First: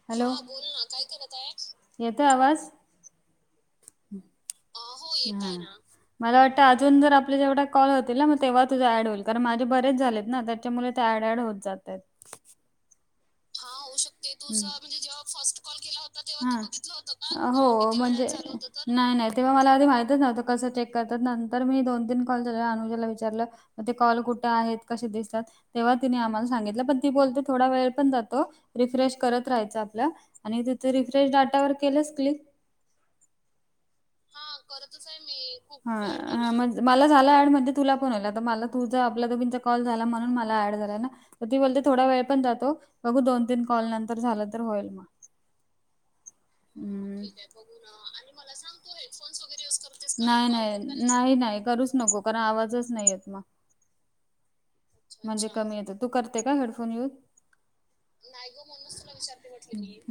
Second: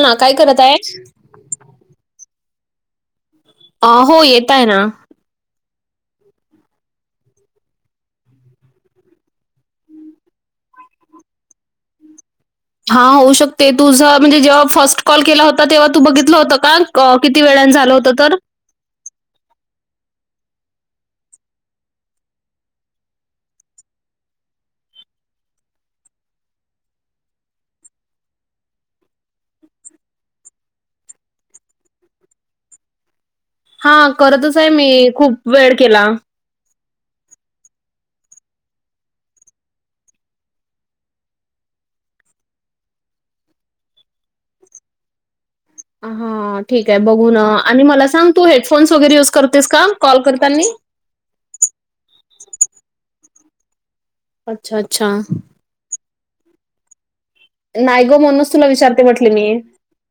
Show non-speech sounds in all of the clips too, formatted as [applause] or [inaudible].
ना हॅलो काय करत आहे येतोय आवाज? आहो येत आहे ना. हां. मला वाटतं अजून जर आपले जेवढा कॉल होतील ना मग तेव्हा तुझं ऍड होईल कारण माझे बरेच झालेत ना त्या च्यामुळे ते ऍड ऍड होत जातात. हा होऊ शक ते तुझं म्हणजे जेव्हा फर्स्ट कॉल केला होता तेव्हा तू बघितलं होतं का अ किती वेळान झालं होतं तर नाय-नायतेव्हा मला आधी माहितच नव्हतं कसं चेक करतात नंतर मी दोन तीन कॉल झाला अनुजाला विचारलं म ते कॉल कुठे आहेत कशे दिसतात तेव्हा तिने आम्हाला सांगितलं पण ती बोलते थोडा वेळ पण जा तो रिफ्रेश करत राहायचं आपल्या आणि तिथे रिफ्रेश डाटावर केलच क्लिक हा करतच आहे मी खूप वेळ केला. प्रयत्न हा मज मला झाला ॲड म्हणजे तुला पण होईल आता मला तुझा आपला दोघींचा कॉल झाला म्हणून मला ॲड झाला ना. ती बोलते थोडा वेळ पण जातो बघू दोन-तीन कॉल नंतर झालं तर होईल. हा ठीक आहे हम्म बघून आणि मला सांग तू हेडफोन्स वगैरे युज करतेस का कॉल ठीक करतांनी? आहे नाही नाही करूच नको कारण आवाजच नाही येत म. अच्छा अच्छा. कमी येत तू करते का हेडफोन यूज. नायगो म्हणूनच तुला विचारते म्हटले मी.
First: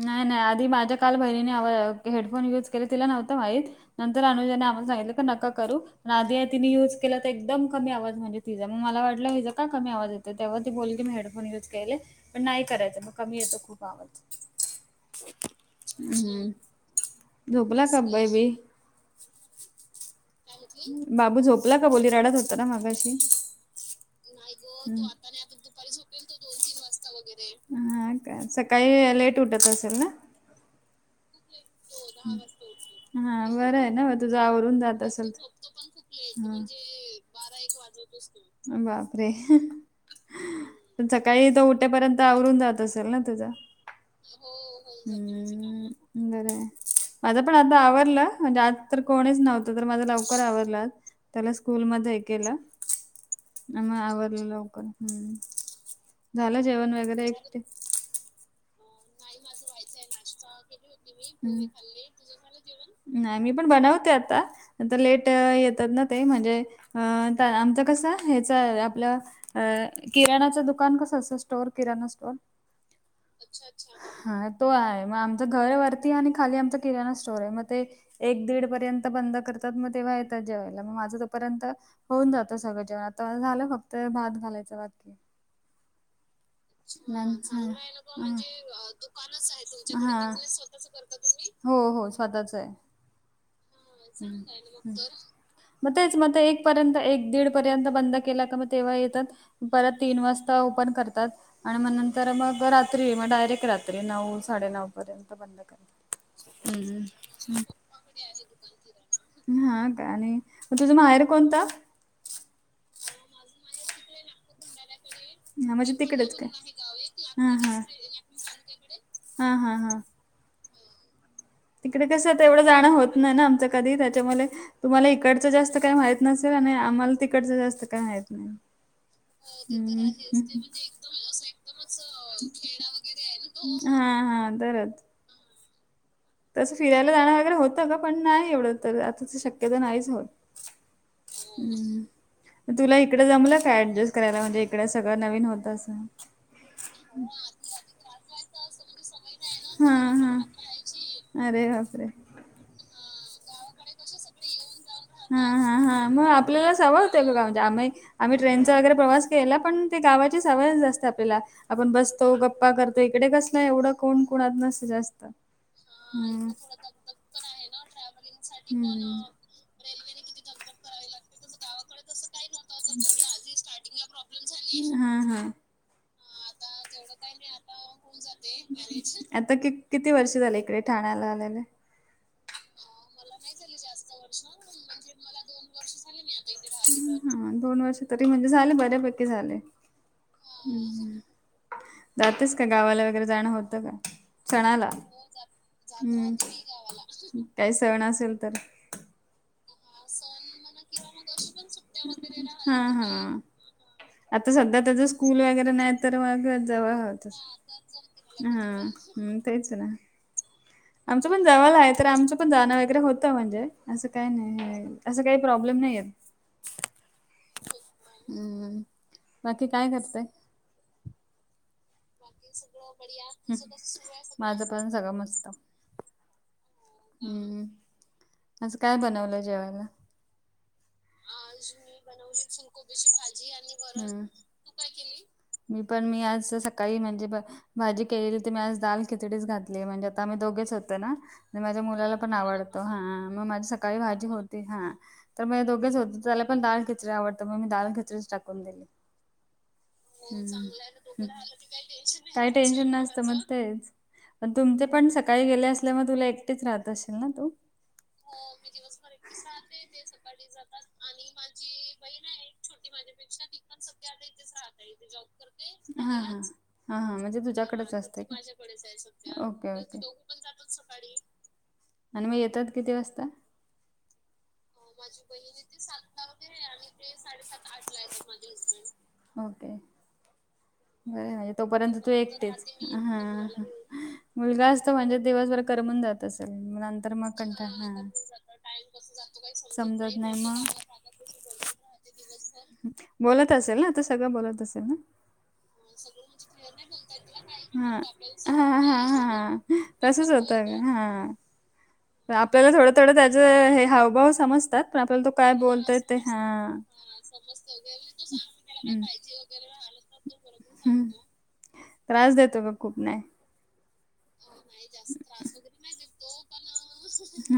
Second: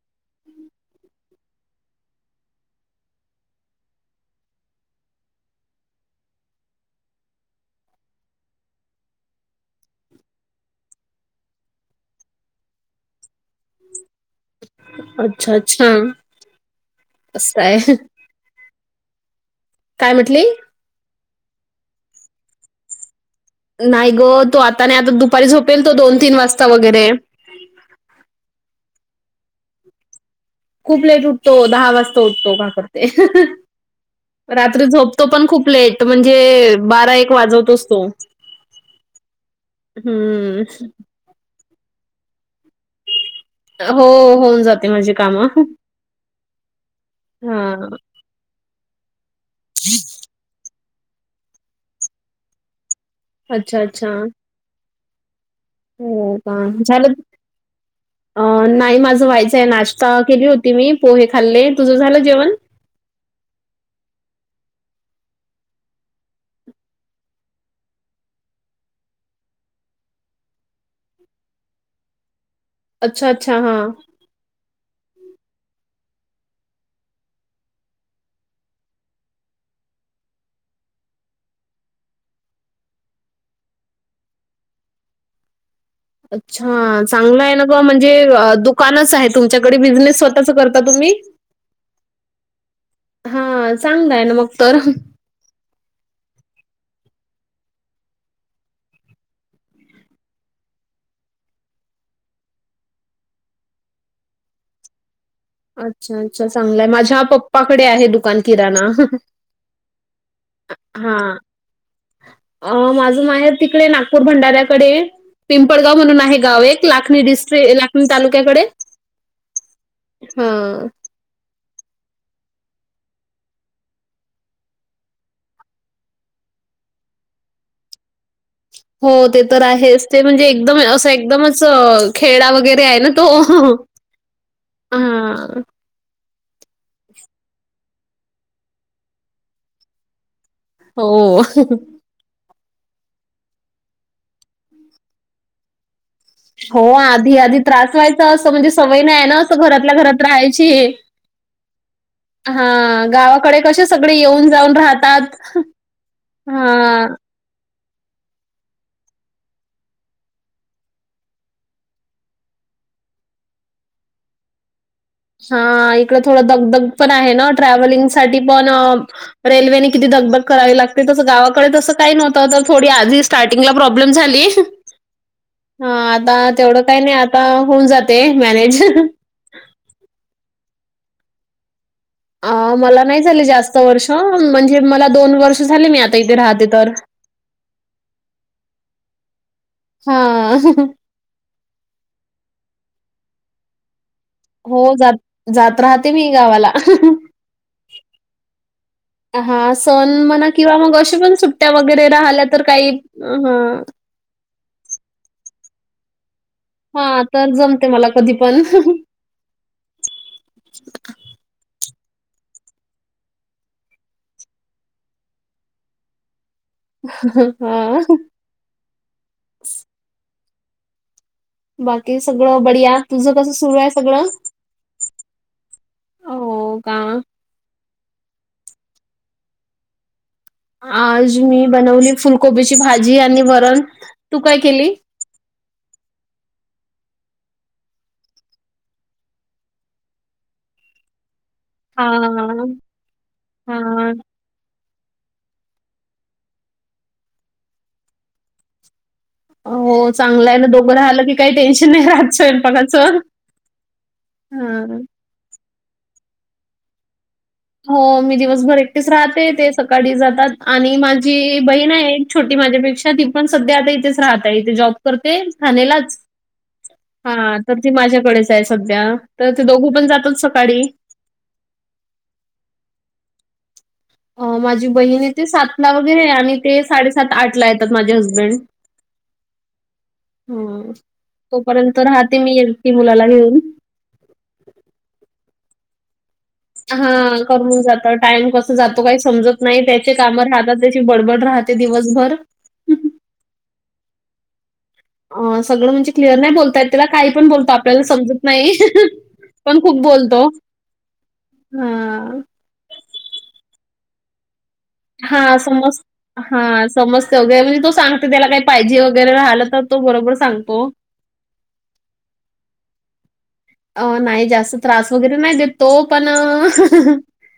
नाही नाही आधी माझ्या काल बहिणीने आव हेडफोन यूज केले तिला नव्हतं माहीत. नंतर अनुजनी आम्हाला सांगितलं तर नका करू. नादिया तिने युज केला तर एकदम कमी आवाज म्हणजे तिचा मग मला वाटला हीज. का कमी आवाज येतो तेव्हाी बोल की मी हेडफोन युज केले पण नाही करायं म कमी येतो खूप आवाज. अच्छा अच्छा हम्म असय. झोपला का बेबी काय म्हटली. बाबू झोपला का बोलीराडत होता ना मागाशी. नाही ग तो आता नाही आता दुपारी झोपेल तो दोन तीन वाजता. वगैरे हा का सकाळी लेट उठत असेल ना. खूपलेट उठतं. तो दहा वाजता उठतो पापड ते हा बरं आहे ना मग तुझं आवरून रात्री जात झोपतो असेल. पण खूप लेट. तर म्हणजे बारा हा एक वाजवत अस तो बापरे! हम्म. पण सकाळी तो उठेपर्यंत आवरून जात असेल ना तुझं. हो होऊन जाते माझी कामं. हम्म, बरं हाय माझं पण आता हां. आवरलं म्हणजे आज तर कोणीच नव्हतं तर माझा लाव''--'' लकर आवला त्याला स्कूल मध्ये हे केलं. अच्छा, आ मग अच्छा. आवडलं लवकर हम्म. हो झालं काम जेवण झालं वगैरे एकटे नाही माझं व्हायचंय नाश्ता केली होती मी पोहे खाल्ले तुझं झालं जेवण. नाही मी पण बनवते आता. आता लेट येतात ना ते म्हणजे अ आता आमचं कसं ह्याच आपलं. अ किराणाचं दुकान कसं असं स्टोर किराणा स्टोअर. अच्छा अच्छा हा. हा तो आहे मग आमचं घर वरती आणि खाली आमचा किराणा स्टोअर आहे मग ते. एक दीड पर्यंत बंद करतात मग तेव्हा येतात जेवायला मग माझं तो पर्यंत. होऊन जातं सगळं जेवण आता माझं झालंय फक्त भात घालायचं बाकी. ना ग म्हणजे [inaudible] दुकानच आहे तुमच्या बिझनेस स्वतःच करता तुम्ही हो हो स्वतःच आहे. हा चांगलाय ना मग तर. मग तेच मग एक पर्यंत एक दीड पर्यंत बंद केला का मग तेव्हा येतात. परत तीन वाजता ओपन करतात. आणि मग नंतर मग रात्री मग डायरेक्ट रात्री नऊ साडेनऊ पर्यंत बंद करतात. अच्छा अच्छा चांगलाय माझ्या हम्म पप्पाकडे आहे दुकान किराणा. हा का आणि मग तुझं माहेर हां. कोणतं? अ माझं माहेर तिकडे नागपूर भंडाऱ्याकडे. हा म्हणजे पिंपळगाव म्हणून तिकडेच आहे काय गाव एक लाखणी हा हा डिस्ट्रिक लाखणी तालुक्याकडे. हा हा हा, हा, तिकडे कसं तेवढं जाणं होत नाही ना आमचं कधी त्याच्यामुळे. तुम्हांला इकडचं जास्त काय माहित नसेल आणि आम्हाला तिकडचं जास्त काय माहित नाही. हो ते तर आहेच हम्म. ते म्हणजे एकदम असं एकदमच अ खेडा वगैरे आहे ना तो. हा हा तरच. हा तसं फिरायला जाणं वगैरे होतं गं पण नाही एवढं तर आता शक्य तर नाहीच होत. हो, हम्म [inaudible] तुला इकडं जमलं का ऍडजस्ट करायला म्हणजे इकडें सगळं नवीन होतं असं. हो आधी आधी त्रास व्हायचा असं म्हणजे सवय नाही आहे ना असं हा घरातल्या घरात हा राहायची. अरे बापरे. हा गावाकडे कसे सगळे येऊन जाऊन राहत. हा हा हा मग आपल्याला सवय होते गं त्यामुळे. आम्ही ट्रेनचा वगैरे प्रवास केला पण ते गावाची सवयच असते आपल्याला. आपण बसतो गप्पा करतो इकडे कसला एवढं कोण कोणात नसतं जास्त. हा इकड थोडं हम्म दगदग पण आहे ना ट्रॅव्हलिंग साठी पण हम्म रेल्वेने किती दगदग करावी लागते तसं गावाकडे तसं. काही नव्हतं तर थोडी आधी स्टार्टिंगला प्रॉब्लेम झाली ह हा हा आता तेवढ. काही नाही आता होऊन जाते मॅनेज. आता कि किती वर्ष झाले इकडे ठाण्याला आलेले. अ मला नाही झाले जास्त वर्ष म्हणजे मला दोन वर्ष झाले मी आता इथे राहते. तर. हा दोन वर्ष तरी म्हणजे झाले बऱ्यापैकी झाले. हा जातेस का गावाला वगैरे जाणं होतं का? सणाला हो जात जात राहते मी ह गावाला. काही सण असेल तर. हा सण म्हणा किंवा मग अशी पण सुट्ट्या वगैरे राहिल्या तर काही हा. आता सध्या त्याच स्कूल वगैरे नाही तर मग जाव हा हत तर जमते मला कधी पण हा. ''हं ''तेच ना आमचं पण जवल आहे तर आमचं पण जाणं वगैरे होतं म्हणजे असं काय नाहीय. असं काही प्रॉब्लेम नाही येत. हा, बाकी काय करताय? बाकी सगळं बढिया तुझं कसं सुरू आहे सगळं माझं पण सगळं मस्त. हो का. हूं असं काय बनवलं जेवायला? आज मी बनवली फुलकोबीची भाजी आणि वरण हम्म. तू काय केली. मी पण मी आज सकाळी म्हणजे ब ''--'' भाजी केली तर मी आज दाल खिचडीच घातली म्हणजे आता आम्ही दोघेच होते ना. माझ्या हा मुलाला पण आवडतो हा मग माझी सकाळी हा भाजी हो''--'' ती हा तर मग दोघेच हो त्याला पण दाल खिचरी आवडत मग मी दाल खिचरीच टाकून दिली. हो चांगलं आहे ना दोघं राहिलं की काही टेन्शन नाही राहत काय टेन्शन स्वयंपाकाचं नसतं मग तेच. म तुमचे हा पण सकाळी गेले असल्यामुळे तुला एकटेच राहत असेल ना तू. हो मी दिवसभर एकटीच राहते ते सकाळी जातात आणि माझी बहीण आहे. छोटी माझ्यापेक्षाी ती पण सध्या इथेच. राहत तेे जॉब करते हा ठाणेलाच हा हा म्हणजे हा तर ती तुझ्याकडेच असते का माझ्याकडेच आहे सध्या. तर ते ओके दोघू ओके पण जातच सकाळी. आणि मग येतात किती वाजता. ह माझ्या. माझी बहिण ते सात ला वगैरे आणि ते साडेसात आठ ला येतात माझे मिस्टर. हम्म. होय होय तोपर्यंत तू राहते मी एकटीच एकटी हा मुलाला घेऊन. हा. मुलगा असत म्हणजे दिवसभर करमून जात. असेल मग हा नंतर मग कंटाळ करून जात हा टाइम कस जातो काही समजत नाय त्याचे समजत काम नाही मग राहतात त्याची बडबड राह ते दिवसभर. बोलत असेल ना आता सगळं बोलत असेल ना? अ -सगळ म्हणजे क्लिअर नाय बोलता येत त्याला काय पण बोलतो हा आपल्याला समजत हा नाय. हा हा पण खूप तसच बोलतो होत ग हा. हा. आपल्याला थोडं थोडं त्याचं हे हावभाव समजतात. पण आपल्याला तो हा काय समज बोलतोय ते हा समजत म्हणजे तो सांगते त्याला काय पाहिजे हम्म. वगैरे राहल तर तो बरोबर सांगतो. हम्म. त्रास देतो का खूप नाय? अ -नाय जास्त त्रास वगैरे नाय देत तो पण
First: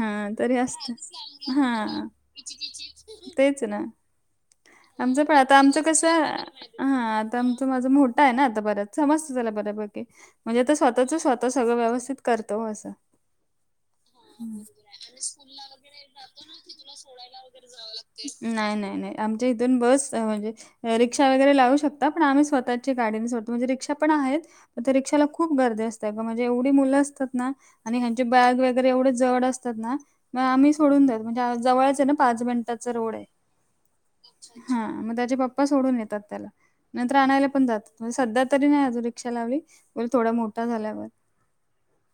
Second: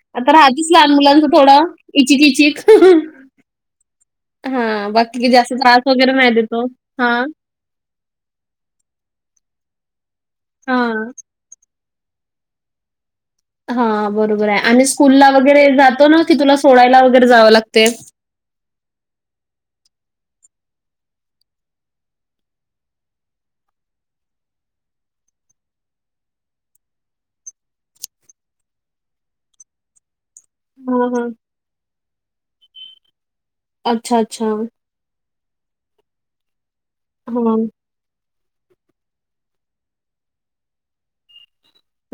हा तरी राहतीच असत लहान मुलांच थोडं हा इचिक इचिक. तेच ना हां, आमचं बाकी पन जास्त आता त्रास आमचं कसं वगैरे नाही देत तो. हा हां, आता तो माझा मोठा आहे ना बराच समजत त्याला बऱ्यापैकी म्हणजे तो हां. स्वतःच स्वत तो सगळं व्यवस्थित करतो असं. हा बरोबरय आणि स्कूलला वगैरे जातो ना की तुला सोडायला वगैरे जावं लागतय? नाय नाय नाय आमच्या इथून बस म्हणजे रिक्षा वगैरे लावू शकता पण आम्ही स्वतःची गाडीने सोडतो म्हणजे रिक्षा पण आहेत. पण त्या रिक्षाला खूप गर्दी असतेय ग म्हणजे एवढी मुलं असतात ना आणि ह्यांची बॅग व गैरे एवढे जड असतात ना तर आम्ही सोडून हां, देतो हां. म्हणजे जवळच आहे ना पाच मिन टाच रोड आहे अच्छा, अच्छा. हा मग त्याचे पप्पा सोडून येतात त्याला. नंतर आणायला हां. पण जातात सध्या तरी नाय अजून रिक्षा लावली बोल थोडा मोठा झाल्यावर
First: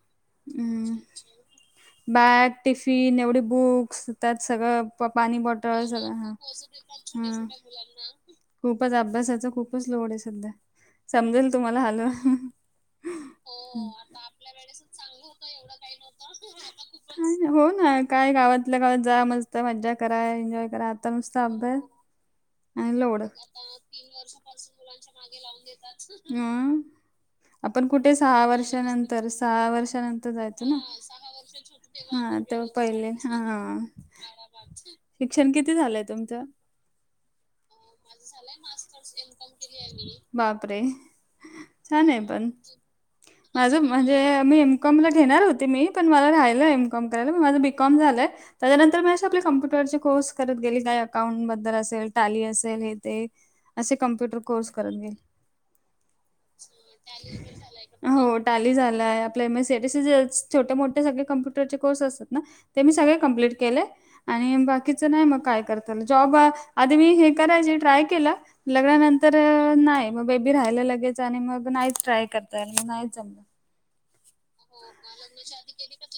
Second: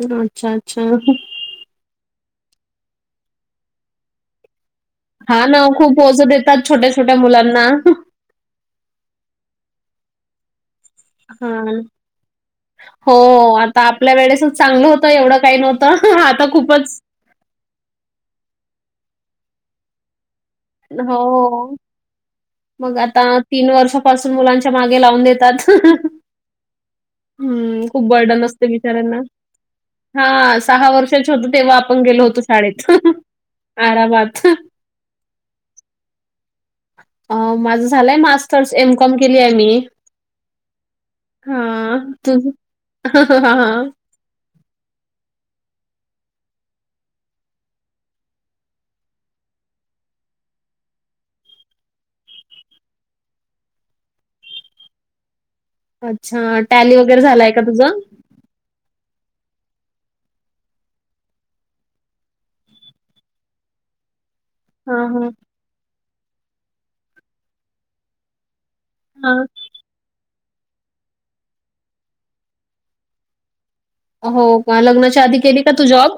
अच्छा अच्छा. हम्म. बॅग टिफिन एवढी बुक्स त्यात सगळं पानी हां ना, बॉटल खूप सगळ ओझं ह देतात छोट्या-छोट्या हा मुलांना. खूपच अभ्यासाच खूपच लोड आहे सध्या समजेल हां. तुम्हाला. हो आता आपल्या वेळेसच चांगलं होतं एवढं काही नव्हतं आता खूपच हो ना काय गावातल्या गावात जा मस्त मज्जा करा एन्जॉय खर आता नुसतं हो. अभ्यास आणि लोड, आता तीन वर्षापासून मुलांच्या मागे लावून देतात. आपण हं, खूप कुठे बर्डन सहा असते बिचाऱ्यांना. वर्षानंतर सहा वर्षानंतर हां, जायचो ना? वर्षाचे होतो तेव्हा आपण गेलो हा होतो तेव्हा शाळेत. पहिले हा. आरामात. शिक्षण किती झालंय तुमचं? अ माझं माझ झालंय मास्टर्स एम कॉम केलीया मी. बापरे हां, छानाय पण तुझं? माझं हां. म्हणजे मी बी कॉमला घेणार होती मी पण मला राहिलयं एम कॉम करायला माझं बीकॉम झालयं. त्याच्यानंतर मी अशे आपले कम्प्युटरचे कोर्स करत गेली काय अकाउंट बद्दल असेल टॅली असेल हे ते असे कम्प्युटर कोर्स करत गेले. अच्छा टॅली वगैरे झालाय का तुझं? हो टॅली झालाय आपल्या M S C A T C चे छोटे मोठे सगळे कम्प्युटरचे कोर्स असतात ना ते मी सगळे कम्प्लीट केलयं. आणि हां, बाकीचं नाही हां. मग काय करता आलं जॉब अ आधी मी हे करायची ट्राय केलं. लग्नानंतर हां. नाय म बेबी राहायलं लगेच आणि मग नायच ट्राय करता आलं नाहीच जमलं. हो का लग्नाच्या आधी केली का तू जॉब?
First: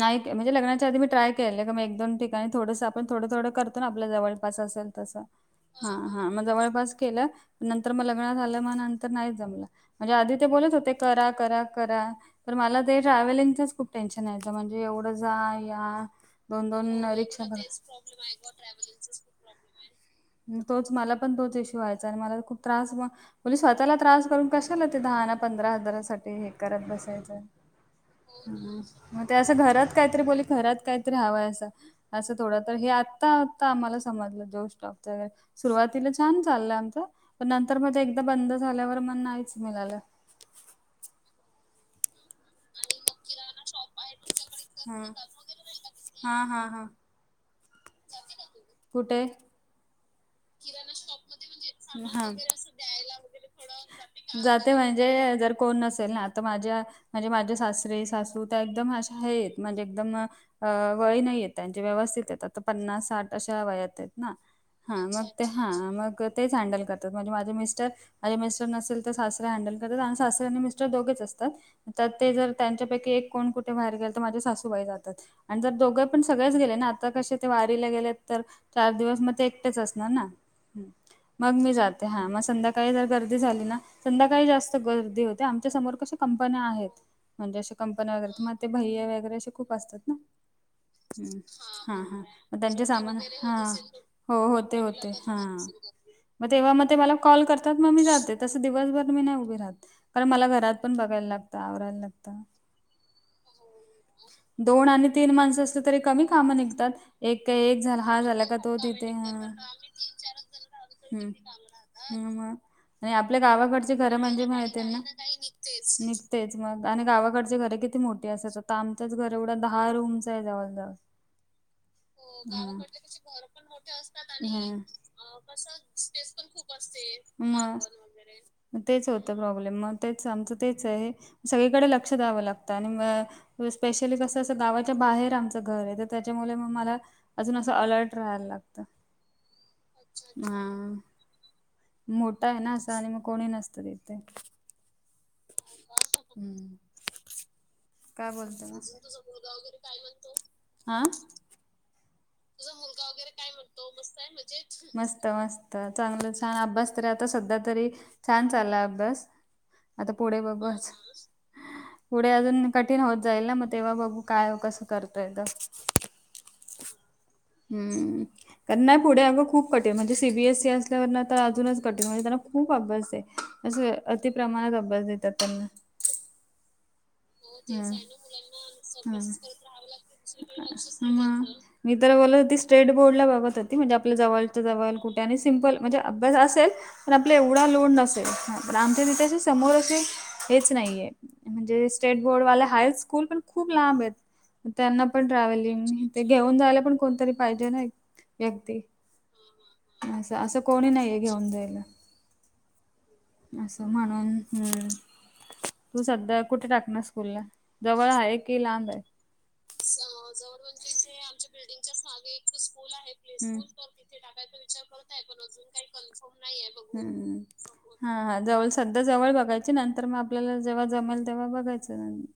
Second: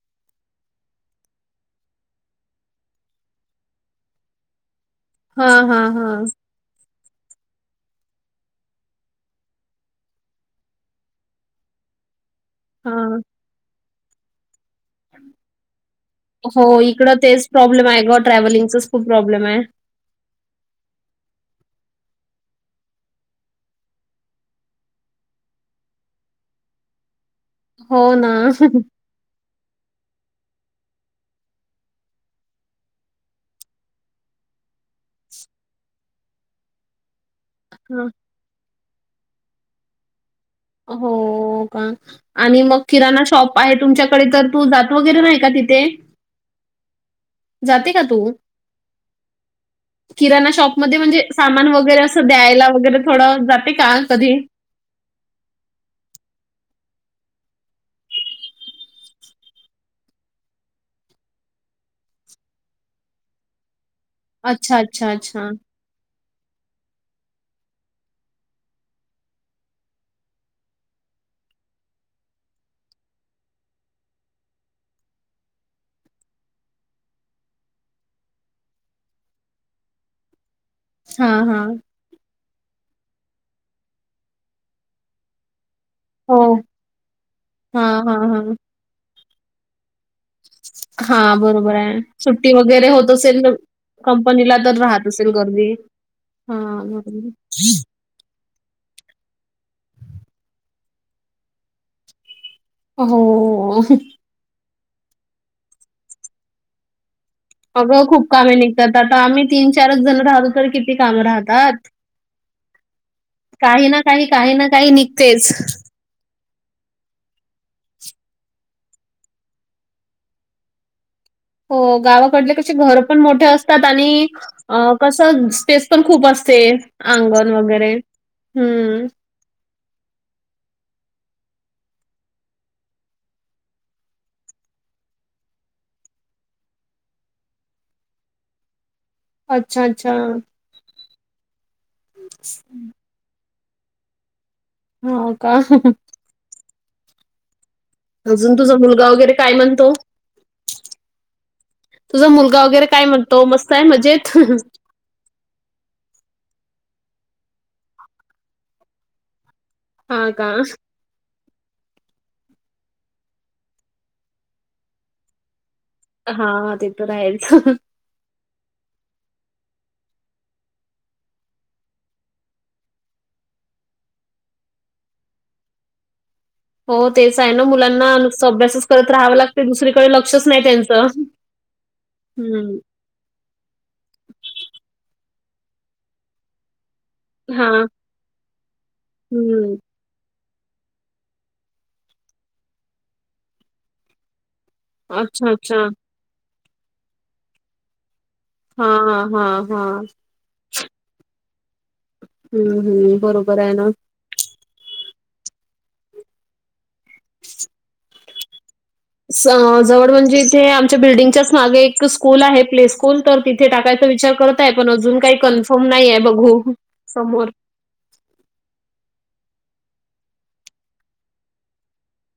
नाही ते, म्हणजे लग्नाच्या आधी मी ट्राय केलंय, का मग एक दोन ठिकाणी थोडंसं आपण, थोडं थोडं करतो ना आपल्या जवळपास अस तस, हां, हां, हा हा, हां. मग जवळपास केलं, नंतर म लग्न झालं, मग नंतर नाहीच जमलं. म्हणजे, आधी ते बोलत होते, करा, करा, करा, तर मला ते हां. ट्रॅव्हलिंगचच खूप टेन्शन यायचं, म्हणजे एवढं जा, या, हो, दोन दोन इकडं रिक्ष तेच प्रॉब्लेम आहे गं [inaudible] ट्रॅव्हलिंगचाच खूप प्रॉब्लेम हाय. तोच मला पण तोच इश्यू व्हायचा, आणि मला खूप त्रास म्हणजे स्वतःला त्रास करून, कशाला ते दहा ना पंधरा हजारासाठी हे करत बसायचं. हो ना. म ते असं घरात काहीतरी बोली घरात काहीतरी हवंय असं असं थोडं तर, हे आत्ता आत्ता आम्हाला समजलं जोश टॉक सुरुवातीला छान चाललं आमचं, पण नंतर हां. मध्ये एकदा बंद झाल्यावर म नाहीच मिळालं. हो का. आणि मग किराणा शॉप आहे तुमच्याकडे, तर तू जात वगैरे नाही का तिथे? हा हा हा. जाते का तू? कुठे? किराणा शॉपमध्ये म्हणजे, सामान वगैरे असं हा. द्यायला, वगैरे थोडं जाते का कधी ते म्हणजे, जर कोण नसेल ना आता माझ्या म्हणजे माझे सासरे, सासू, त्या एकदम अशा हे आहेत, म्हणजे एकदम अ वयं नाही येत त्यांची व्यवस्थित हायत त्या, आता पन्नास साठ अशा वयात आहेत ना, अच्छा, हा अच्छा, म अच्छा. हा, मंग तेच हँडल करतात, म्हणजे माझे मिस्टर माझे मिस्टर नसेल तर सासरे हँडल करतात, आणि सासरे आणि मिस्टर दोघेच असतात. त्यात तर ते जर त्यांच्यापैकी एक कोण कुठे बाहेर गेल तर, माझ्या सासूबाई जातात. आणि जर दोघं पण सगळेच गेले ना, आता कशे ते वारीला गेले तर, चार दिवस म ते एकटेच अस ना, हं हां, मग मी हां. जात हा, म संध्याकाळी जर गर्दी झाली ना, संध्याकाळी जास्त गर्दी होते, आमच्या समोर कसं हो. कंपन्या आहेत, म्हणजे अश्या हां, कंपन्या हां, वगैरे, हां. तुम्हाला ते भैया वगैरे अशे खूप असतात ना. हम्, हां, बरोबर हा आहे. हा, सुट्टी मग त्यांचे वगैरे होत सामान असेल तर हा, हो कंपनीला हो ते तर राहत होते, असेल हा. गर्दी. मग तेव्हा मग हां, ते मला बरोबर. कॉल करतात मग मी जाते. तसं दिवसभर मी नाही उभी राहत, कारण मला घरात पण बघायला लागतं, आवरायला लागत. हो. दोन आणि तीन माणसं असली तरी कमी कामं निघतात. एक क एक झाला, हा झाला का, तो तिथे ह चारच जण राहतो, तर किती काम राहतात. हम्म! आणि आपल्या काही गावाकडचे ना घर काही, म्हणजे काही माहिती काही आहे ना, निघतेच. निघते निघतेच, मग आणि गावाकडची घर किती मोठी असतात, तर आमचंच घर एवढं दहा रूमच आहे जवळ जवळ. हो, गावाकडले कशी घरं पण मोठे असतात, आणि कसं स्पे पण खूप असते, अंगण हम्म वगैरे, मग हम्म. तेच होतं प्रॉब्लेम, मग तेच आमचं तेच आहे, सगळीकडे लक्ष द्यावं लागतं, आणि म स्पेशली कसं असं गावाच्या बाहेर आमचं घर आहे, तर त्याच्यामुळे म मला, अजून असं अलर्ट राहायला लागत. अच्छा, अच्छा. हा, मोठं आहे ना असं, आणि मग कोणी नसतं तिथे. ते हो का? हम्म. काय बोलता अजून तुझा मुलगा वगैरे काय म्हणतो हां तुझा मुलगा वगैरे काय म्हणतो मस्त आहे मजेत? मस्त मस्त चांगला छान अभ्यास तरी आता सध्या तरी छान चाललाय अभ्यास, आता हां पुढे का? बघूच. पुढे अजून कठीण होत जाईल ना मग तेव्हा बघू काय कसं करता येतं. हा हा ते तर आहेच. हम्म! कारण नाही पुढे अगं खूप कठीण म्हणजे सी बी एस सी असल्यावर ना तर अजूनच कठीण म्हणजे त्यांना खूप अभ्यास आहे. अस अतिप्रमाणात अभ्यास देतात त्यांना. हो तेच आहे ना मुलांना नुसतं अभ्यासच करत राहावं लागतंय दुसरीकडे लक्षच नाही त्यांचं. मग मी तर बोलत होती हं. स्टेट बोर्डला बघत होती म्हणजे आपल्या जवळच्याजवल, कुठं आणि सिंपल म्हणजे अभ्यास असेल पण आपला एवढा हां. लोड नसेल, ह पण आमच्या तिथे असे समोर हं. असे हेच नाही आहे म्हणजे स्टेट बोर्डवाले हाय स्कूल पण खूप लांब आहेत त्यांना पण अच्छा, अच्छा. ट्रॅव्हलिंग ते घेऊन जायला पण कोणतरी पाहिजे नाही. व्यक्ती हां, हां, हां. असं असं कोणी नाहीये घेऊन जायला हम्म हम्म बरोबर आहे असं ना. म्हणून हम्म, तु सध्या कुठे टाकणार स्कूलला? जवळ आहे की लांब हाय? स जवड म्हणजे इथे आमच्या बिल्डिंगच्याच मागे एक स्कूल आहे प्ले स्कूल तर तिथे टाकायचा विचार करत आहे पण अजून काही कन्फर्म नाहीय बघू समोर. हम्म हा हा जवळ सध्या जवळ बघायची, नंतर मग आपल्याला जेव्हा जमेल तेव्हा बघायचं नं